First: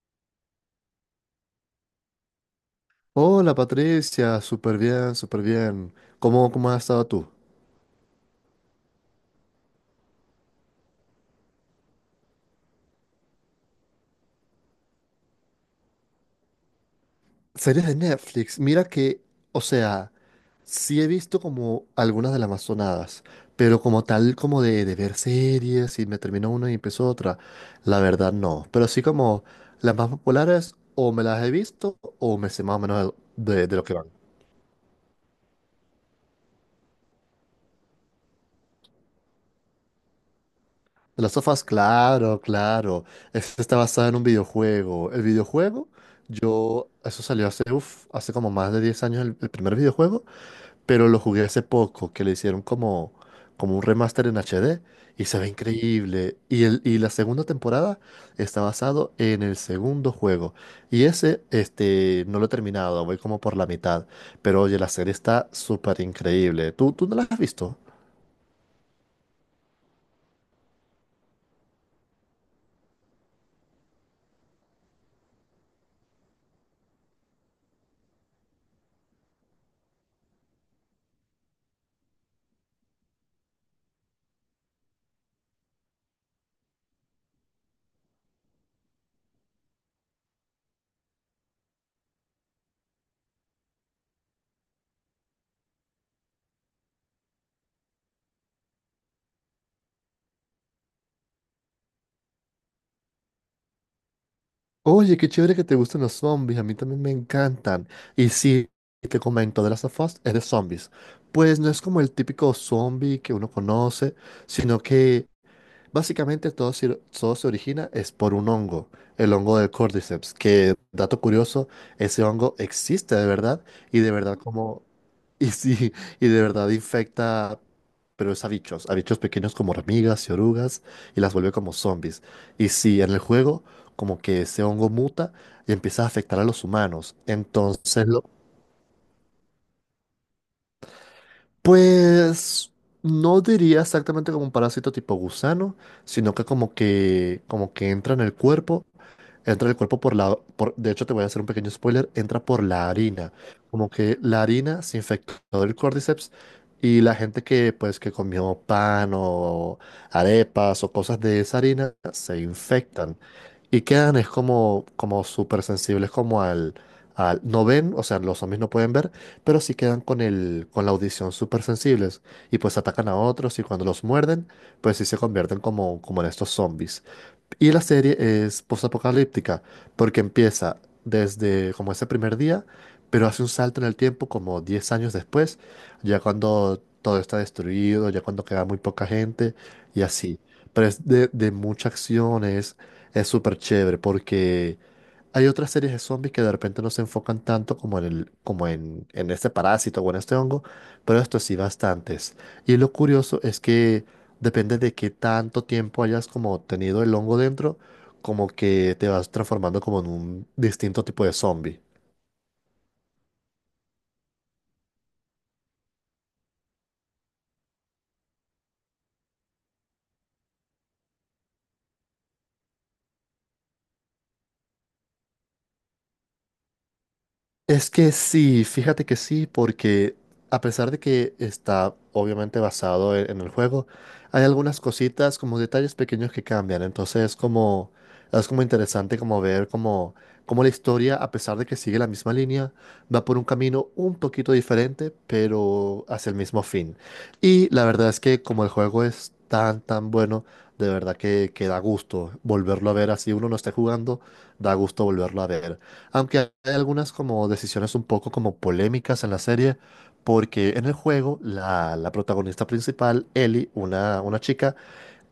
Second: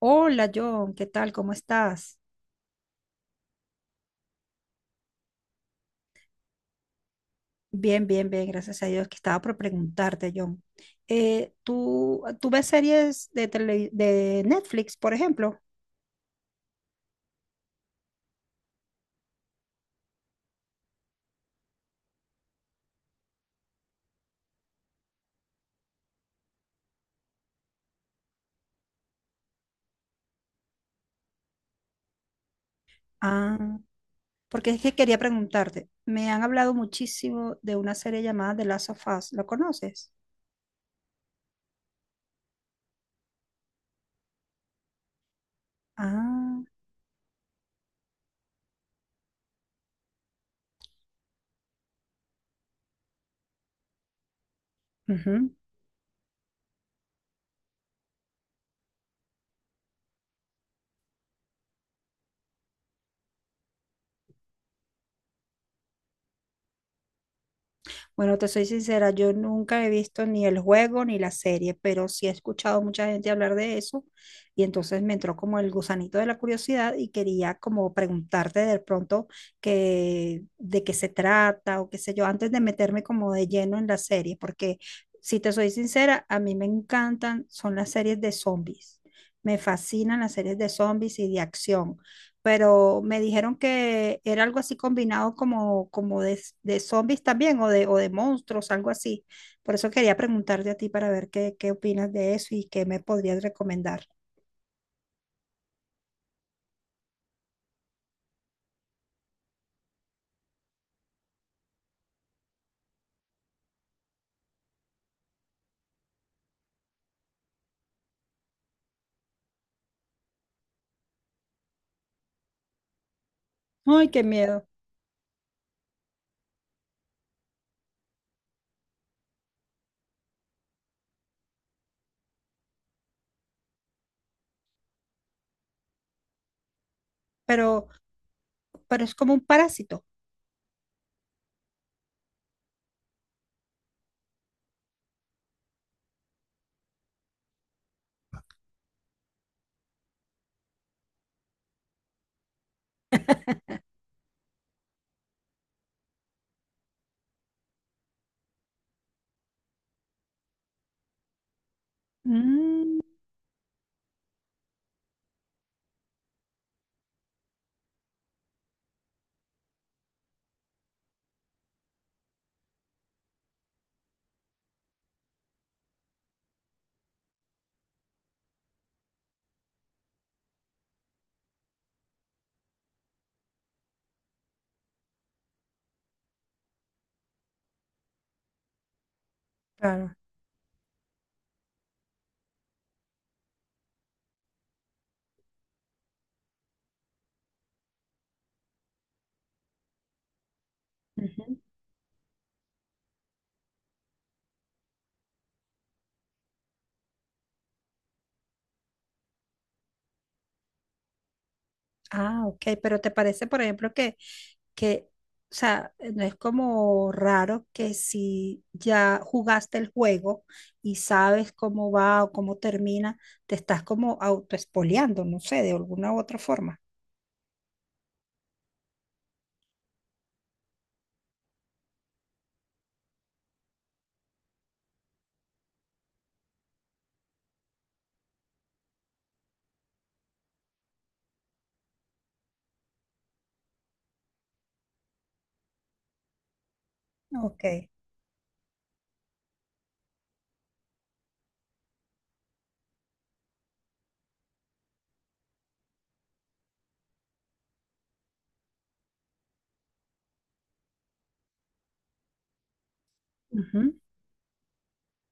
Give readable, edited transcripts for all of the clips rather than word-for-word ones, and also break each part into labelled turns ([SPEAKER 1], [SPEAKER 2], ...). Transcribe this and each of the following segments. [SPEAKER 1] Hola John, ¿qué tal? ¿Cómo estás?
[SPEAKER 2] Hola Patricia, súper bien, súper bien. ¿Cómo has estado tú?
[SPEAKER 1] Bien, bien, bien, gracias a Dios que estaba por preguntarte, John. ¿Tú ves series de, tele- de Netflix, por ejemplo?
[SPEAKER 2] Series de Netflix, mira que, o sea, sí he visto como algunas de las más sonadas, pero como tal, como de ver series y me terminó una y empezó otra, la verdad no. Pero sí como las más populares o me las he visto o me sé más o menos de
[SPEAKER 1] Ah,
[SPEAKER 2] lo que van.
[SPEAKER 1] porque es que quería preguntarte. Me han hablado muchísimo de una serie llamada The Last of Us. ¿Lo conoces?
[SPEAKER 2] De Las sofás, claro, claro. Este está basado en un videojuego. El videojuego,
[SPEAKER 1] Ah,
[SPEAKER 2] yo, eso salió hace, hace como más de 10 años el primer videojuego, pero lo jugué hace poco, que le hicieron como, como un remaster en HD y se ve
[SPEAKER 1] ujú.
[SPEAKER 2] increíble. Y, el, y la segunda temporada está basado en el segundo juego. Y ese, este, no lo he terminado, voy como por la mitad. Pero oye, la serie está súper increíble. ¿Tú no la has visto?
[SPEAKER 1] Bueno, te soy sincera, yo nunca he visto ni el juego ni la serie, pero sí he escuchado mucha gente hablar de eso y entonces me entró como el gusanito de la curiosidad y quería como preguntarte de pronto que, de qué se trata o qué sé yo, antes de meterme como de lleno en la serie, porque si te soy sincera, a mí me encantan, son las series de zombies. Me fascinan las series de zombies y de acción, pero me dijeron que era algo así combinado como, como de zombies también o de monstruos, algo así. Por eso quería preguntarte a ti para ver qué, qué opinas de eso y qué me podrías recomendar.
[SPEAKER 2] Oye, qué chévere que te gusten los zombies, a mí también me encantan. Y sí, te comento, The Last of Us es de zombies. Pues no es como el típico zombie que uno conoce, sino que básicamente todo se origina es por un hongo, el hongo del Cordyceps, que, dato curioso, ese hongo existe de verdad y
[SPEAKER 1] Ay,
[SPEAKER 2] de
[SPEAKER 1] qué
[SPEAKER 2] verdad
[SPEAKER 1] miedo,
[SPEAKER 2] como Y sí, y de verdad infecta, pero es a bichos pequeños como hormigas y orugas, y las vuelve como zombies. Y sí, en el juego, como que ese hongo muta y empieza a afectar a los humanos.
[SPEAKER 1] pero,
[SPEAKER 2] Entonces, lo,
[SPEAKER 1] pero es como un parásito.
[SPEAKER 2] pues, no diría exactamente como un parásito tipo gusano, sino que como que entra en el cuerpo. Entra el cuerpo por la... por- de hecho, te voy a hacer un pequeño spoiler. Entra por la harina. Como que la harina se infectó del Cordyceps y la gente que, pues, que comió pan o arepas o cosas de esa harina se
[SPEAKER 1] Mm,
[SPEAKER 2] infectan. Y quedan es como, como súper sensibles como al... No ven, o sea, los zombies no pueden ver, pero sí quedan con con la audición súper sensibles. Y pues atacan a otros y cuando los muerden, pues sí se convierten como, como en estos zombies. Y la serie es postapocalíptica, porque empieza desde como ese primer día, pero hace un salto en el tiempo como 10 años después, ya cuando todo está destruido, ya cuando queda muy poca gente y
[SPEAKER 1] claro.
[SPEAKER 2] así. Pero es de mucha acción, es súper chévere porque hay otras series de zombies que de repente no se enfocan tanto como en el, en este parásito o en este hongo, pero esto sí
[SPEAKER 1] Ujú.
[SPEAKER 2] bastantes. Y lo curioso es que depende de qué tanto tiempo hayas como tenido el hongo dentro, como que te vas transformando como en un distinto tipo de zombie.
[SPEAKER 1] Ah, ok, pero ¿te parece, por ejemplo, que, o sea, no es como raro que si ya jugaste el juego y sabes cómo va o cómo termina, te estás como autoespoleando, no sé, de alguna u otra forma?
[SPEAKER 2] Es que sí, fíjate que sí, porque a pesar de que está obviamente basado en el juego, hay algunas cositas como detalles pequeños que cambian. Entonces es como interesante como como la historia, a pesar de que sigue la misma línea, va por un camino un poquito diferente, pero hacia el mismo fin.
[SPEAKER 1] Ok.
[SPEAKER 2] Y la verdad es que como el juego es tan, tan bueno, de verdad que da gusto volverlo a ver así uno no esté jugando, da gusto volverlo a ver. Aunque hay algunas como decisiones un poco como polémicas en la serie, porque en el juego la protagonista principal, Ellie,
[SPEAKER 1] Ujú.
[SPEAKER 2] una chica,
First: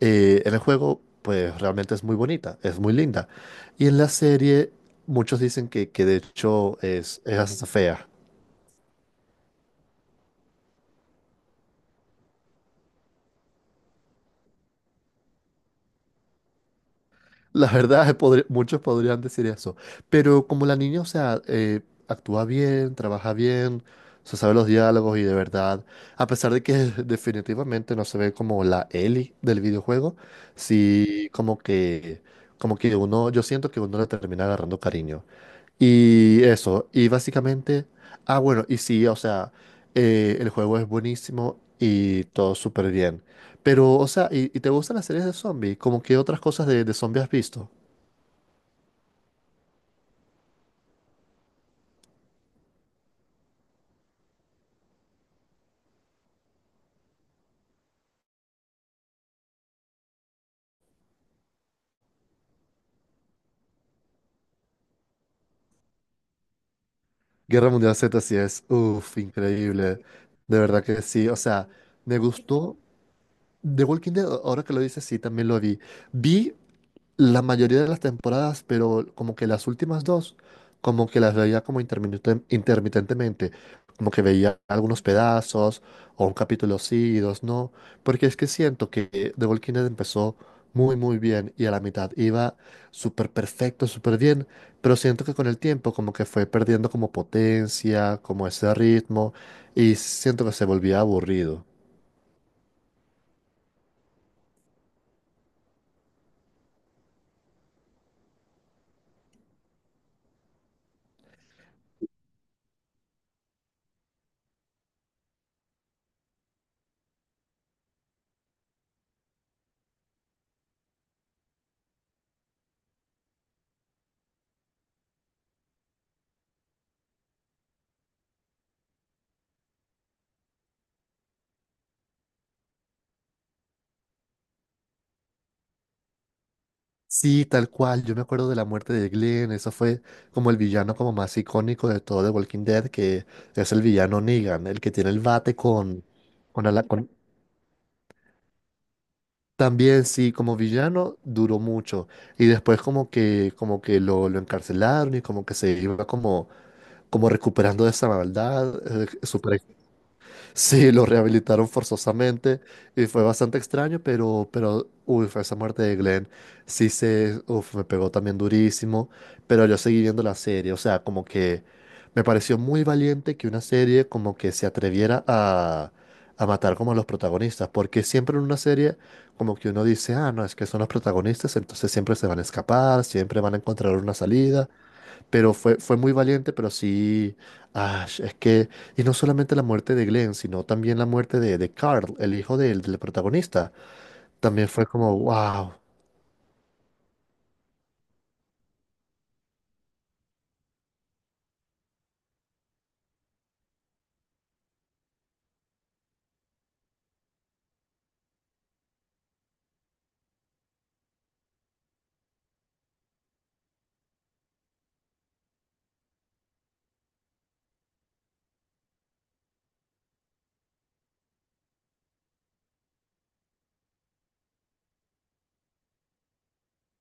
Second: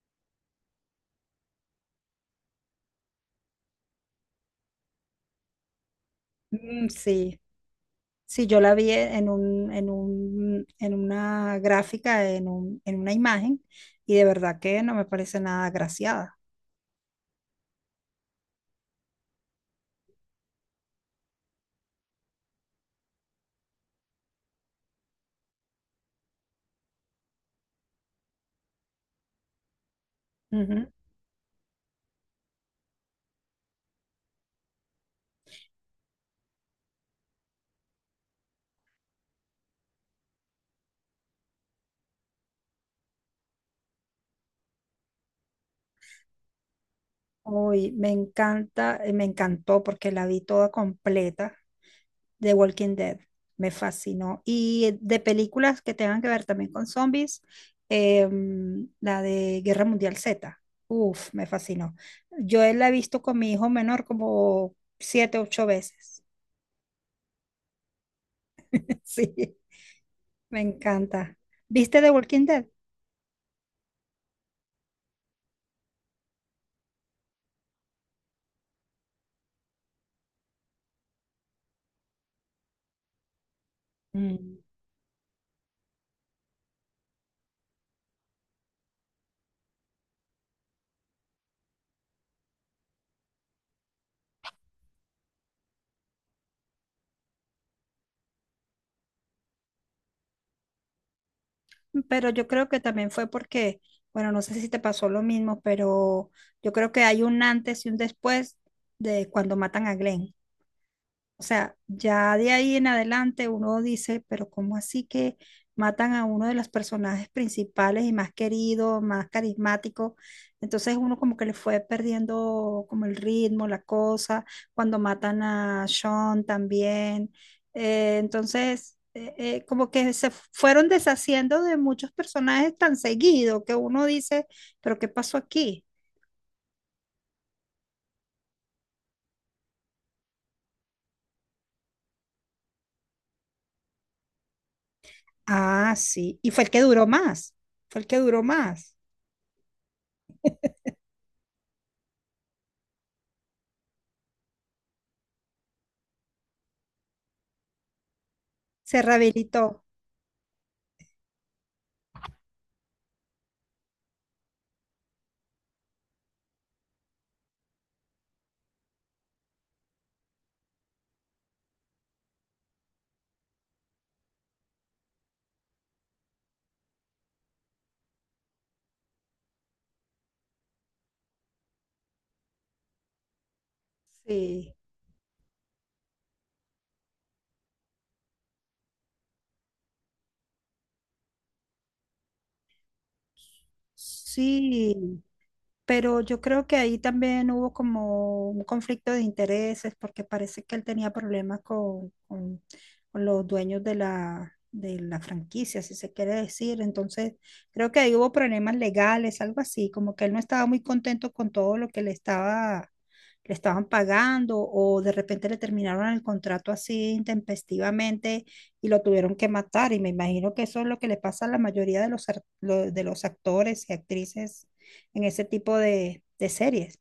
[SPEAKER 2] en el juego pues realmente es muy bonita, es muy linda. Y en la serie muchos dicen que de hecho
[SPEAKER 1] Mm,
[SPEAKER 2] es
[SPEAKER 1] sí,
[SPEAKER 2] hasta fea.
[SPEAKER 1] sí, yo la vi en una gráfica, en una imagen, y de verdad que no me parece nada agraciada.
[SPEAKER 2] La verdad, muchos podrían decir eso. Pero como la niña, actúa bien, trabaja bien, se sabe los diálogos y de verdad, a pesar de que definitivamente no se ve como la Ellie del videojuego, sí como que uno, yo siento que uno le termina agarrando cariño. Y eso, y básicamente, bueno, y sí, el juego es buenísimo y todo súper bien. Pero, o sea, ¿y te gustan las series de zombies? ¿Como que otras cosas de zombies has visto?
[SPEAKER 1] Uy, me encanta, me encantó porque la vi toda completa de Walking Dead. Me fascinó. Y de películas que tengan que ver también con zombies, la de Guerra Mundial Z. Uf, me fascinó. Yo la he visto con mi hijo menor como siete, ocho veces.
[SPEAKER 2] Guerra Mundial Z sí es, uff,
[SPEAKER 1] Sí,
[SPEAKER 2] increíble. De
[SPEAKER 1] me
[SPEAKER 2] verdad que sí, o
[SPEAKER 1] encanta.
[SPEAKER 2] sea,
[SPEAKER 1] ¿Viste The
[SPEAKER 2] me
[SPEAKER 1] Walking Dead?
[SPEAKER 2] gustó. The Walking Dead, ahora que lo dices, sí, también lo vi. Vi la mayoría de las temporadas, pero como que las últimas dos, como que las veía como intermitentemente, como que
[SPEAKER 1] Mm.
[SPEAKER 2] veía algunos pedazos, o un capítulo sí y dos no, porque es que siento que The Walking Dead empezó muy muy bien y a la mitad iba súper perfecto, súper bien, pero siento que con el tiempo como que fue perdiendo como potencia, como ese ritmo, y siento que se volvía aburrido.
[SPEAKER 1] Pero yo creo que también fue porque, bueno, no sé si te pasó lo mismo, pero yo creo que hay un antes y un después de cuando matan a Glenn. O sea, ya de ahí en adelante uno dice, pero ¿cómo así que matan a uno de los personajes principales y más querido, más carismático? Entonces uno como que le fue perdiendo como el ritmo, la cosa, cuando matan a Sean también. Entonces, como que se fueron deshaciendo de muchos personajes tan seguido que uno dice, pero ¿qué pasó aquí?
[SPEAKER 2] Sí, tal cual. Yo me acuerdo de la muerte de Glenn. Eso fue como el villano como más icónico de todo The Walking Dead, que es el villano Negan, el que tiene el bate
[SPEAKER 1] Ah,
[SPEAKER 2] con,
[SPEAKER 1] sí, y fue
[SPEAKER 2] con,
[SPEAKER 1] el que
[SPEAKER 2] ala-
[SPEAKER 1] duró
[SPEAKER 2] con-
[SPEAKER 1] más, fue el que duró más,
[SPEAKER 2] También sí, como villano duró mucho. Y después como que lo encarcelaron y como que se iba como, como recuperando de esa maldad,
[SPEAKER 1] se
[SPEAKER 2] super.
[SPEAKER 1] rehabilitó.
[SPEAKER 2] Sí, lo rehabilitaron forzosamente y fue bastante extraño, pero, uy, fue esa muerte de Glenn. Sí se, uf, me pegó también durísimo, pero yo seguí viendo la serie, o sea, como que me pareció muy valiente que una serie como que se atreviera a matar como a los protagonistas, porque siempre en una serie como que uno dice, ah, no, es que son los protagonistas, entonces siempre se van a escapar, siempre van a encontrar una salida,
[SPEAKER 1] Sí,
[SPEAKER 2] pero fue, fue muy valiente, pero sí, ah, es que, y no solamente la muerte de Glenn, sino también la muerte de Carl, el hijo del protagonista. También fue
[SPEAKER 1] sí,
[SPEAKER 2] como, wow.
[SPEAKER 1] pero yo creo que ahí también hubo como un conflicto de intereses porque parece que él tenía problemas con los dueños de la franquicia, si se quiere decir. Entonces, creo que ahí hubo problemas legales, algo así, como que él no estaba muy contento con todo lo que le estaba, le estaban pagando o de repente le terminaron el contrato así intempestivamente y lo tuvieron que matar. Y me imagino que eso es lo que le pasa a la mayoría de los actores y actrices en ese tipo de series.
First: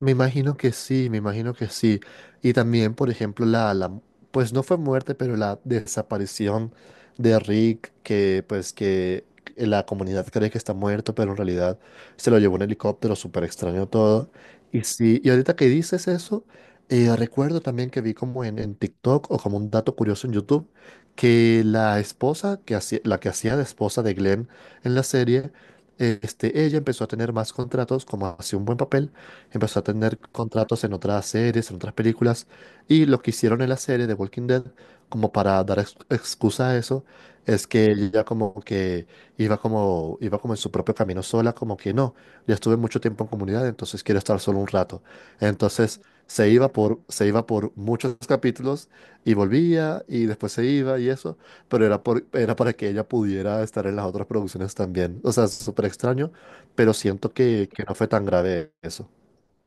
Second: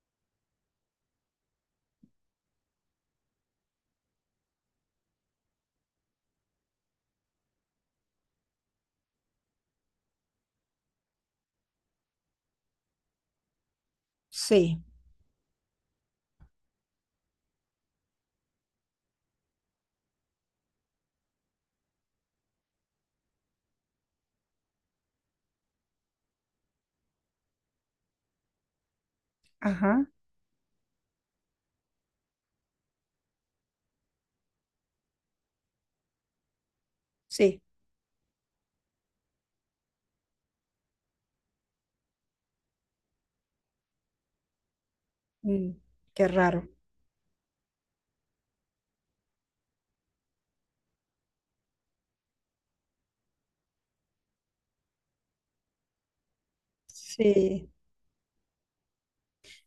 [SPEAKER 2] Me imagino que sí, me imagino que sí. Y también, por ejemplo, pues no fue muerte, pero la desaparición de Rick, que pues que la comunidad cree que está muerto, pero en realidad se lo llevó un helicóptero, súper extraño todo.
[SPEAKER 1] Sí,
[SPEAKER 2] Y sí, y ahorita que dices eso, recuerdo también que vi como en TikTok o como un dato curioso en YouTube, que la esposa, que hacía, la que hacía de esposa de Glenn en la serie, este, ella empezó a tener más contratos como hacía un buen papel, empezó a
[SPEAKER 1] ajá,
[SPEAKER 2] tener contratos en otras series, en otras películas, y lo que hicieron en la serie de Walking Dead, como para dar excusa a eso,
[SPEAKER 1] sí,
[SPEAKER 2] es que ella como que iba como en su propio camino sola, como que no, ya estuve mucho tiempo en comunidad, entonces quiero estar solo un rato.
[SPEAKER 1] mm,
[SPEAKER 2] Entonces
[SPEAKER 1] qué raro.
[SPEAKER 2] se iba por muchos capítulos y volvía y después se iba y eso, pero era, por, era para que ella pudiera estar en las otras producciones también. O sea, súper extraño, pero siento
[SPEAKER 1] Sí,
[SPEAKER 2] que no fue tan grave eso.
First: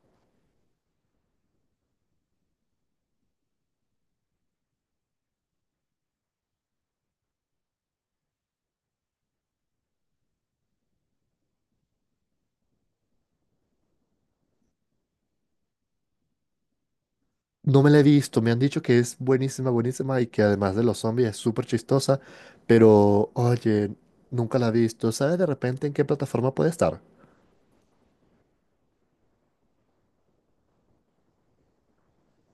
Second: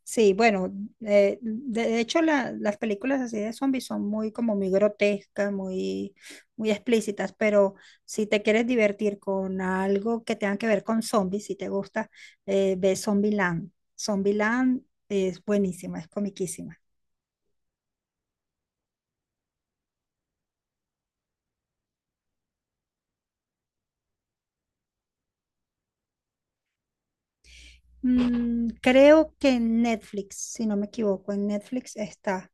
[SPEAKER 1] sí, bueno, de hecho la- las películas así de zombies son muy como muy grotescas, muy, muy explícitas, pero si te quieres divertir con algo que tenga que ver con zombies, si te gusta, ve Zombieland. Zombieland es buenísima, es comiquísima.
[SPEAKER 2] No me la he visto, me han dicho que es buenísima, buenísima y que además de los zombies es súper chistosa, pero oye, nunca la he visto. ¿Sabes de repente en qué plataforma puede estar?
[SPEAKER 1] Mm, creo que en Netflix, si no me equivoco, en Netflix está.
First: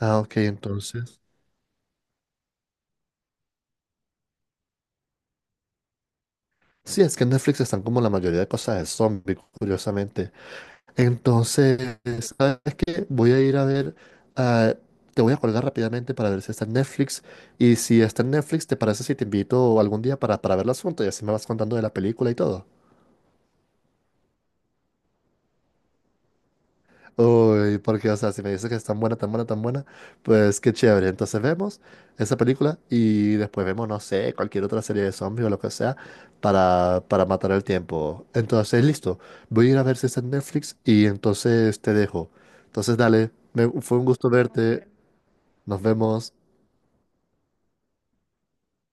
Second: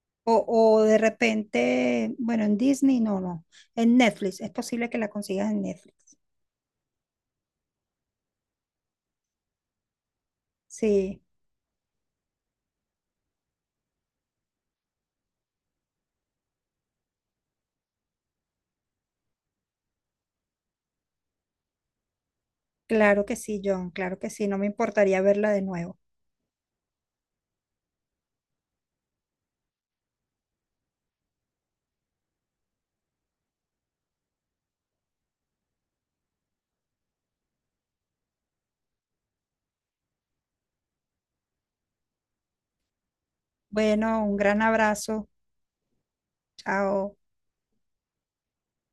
[SPEAKER 2] Ah,
[SPEAKER 1] O,
[SPEAKER 2] ok,
[SPEAKER 1] o de
[SPEAKER 2] entonces.
[SPEAKER 1] repente, bueno, en Disney, no, no, en Netflix, es posible que la consigas en Netflix.
[SPEAKER 2] Sí, es que en Netflix están como la mayoría de cosas de zombies, curiosamente.
[SPEAKER 1] Sí,
[SPEAKER 2] Entonces, ¿sabes qué? Voy a ir a ver, ah, te voy a colgar rápidamente para ver si está en Netflix y si está en Netflix, ¿te parece si te invito algún día para verla juntos y así me vas contando de la película y todo?
[SPEAKER 1] claro que sí, John, claro que sí, no me importaría verla de nuevo.
[SPEAKER 2] Uy, porque, o sea, si me dices que es tan buena, tan buena, tan buena, pues qué chévere. Entonces vemos esa película y después vemos, no sé, cualquier otra serie de zombies o lo que sea para matar el tiempo. Entonces, listo, voy a ir a ver si está en Netflix y entonces te dejo. Entonces, dale, fue un
[SPEAKER 1] Bueno,
[SPEAKER 2] gusto
[SPEAKER 1] un gran
[SPEAKER 2] verte,
[SPEAKER 1] abrazo,
[SPEAKER 2] nos vemos.
[SPEAKER 1] chao.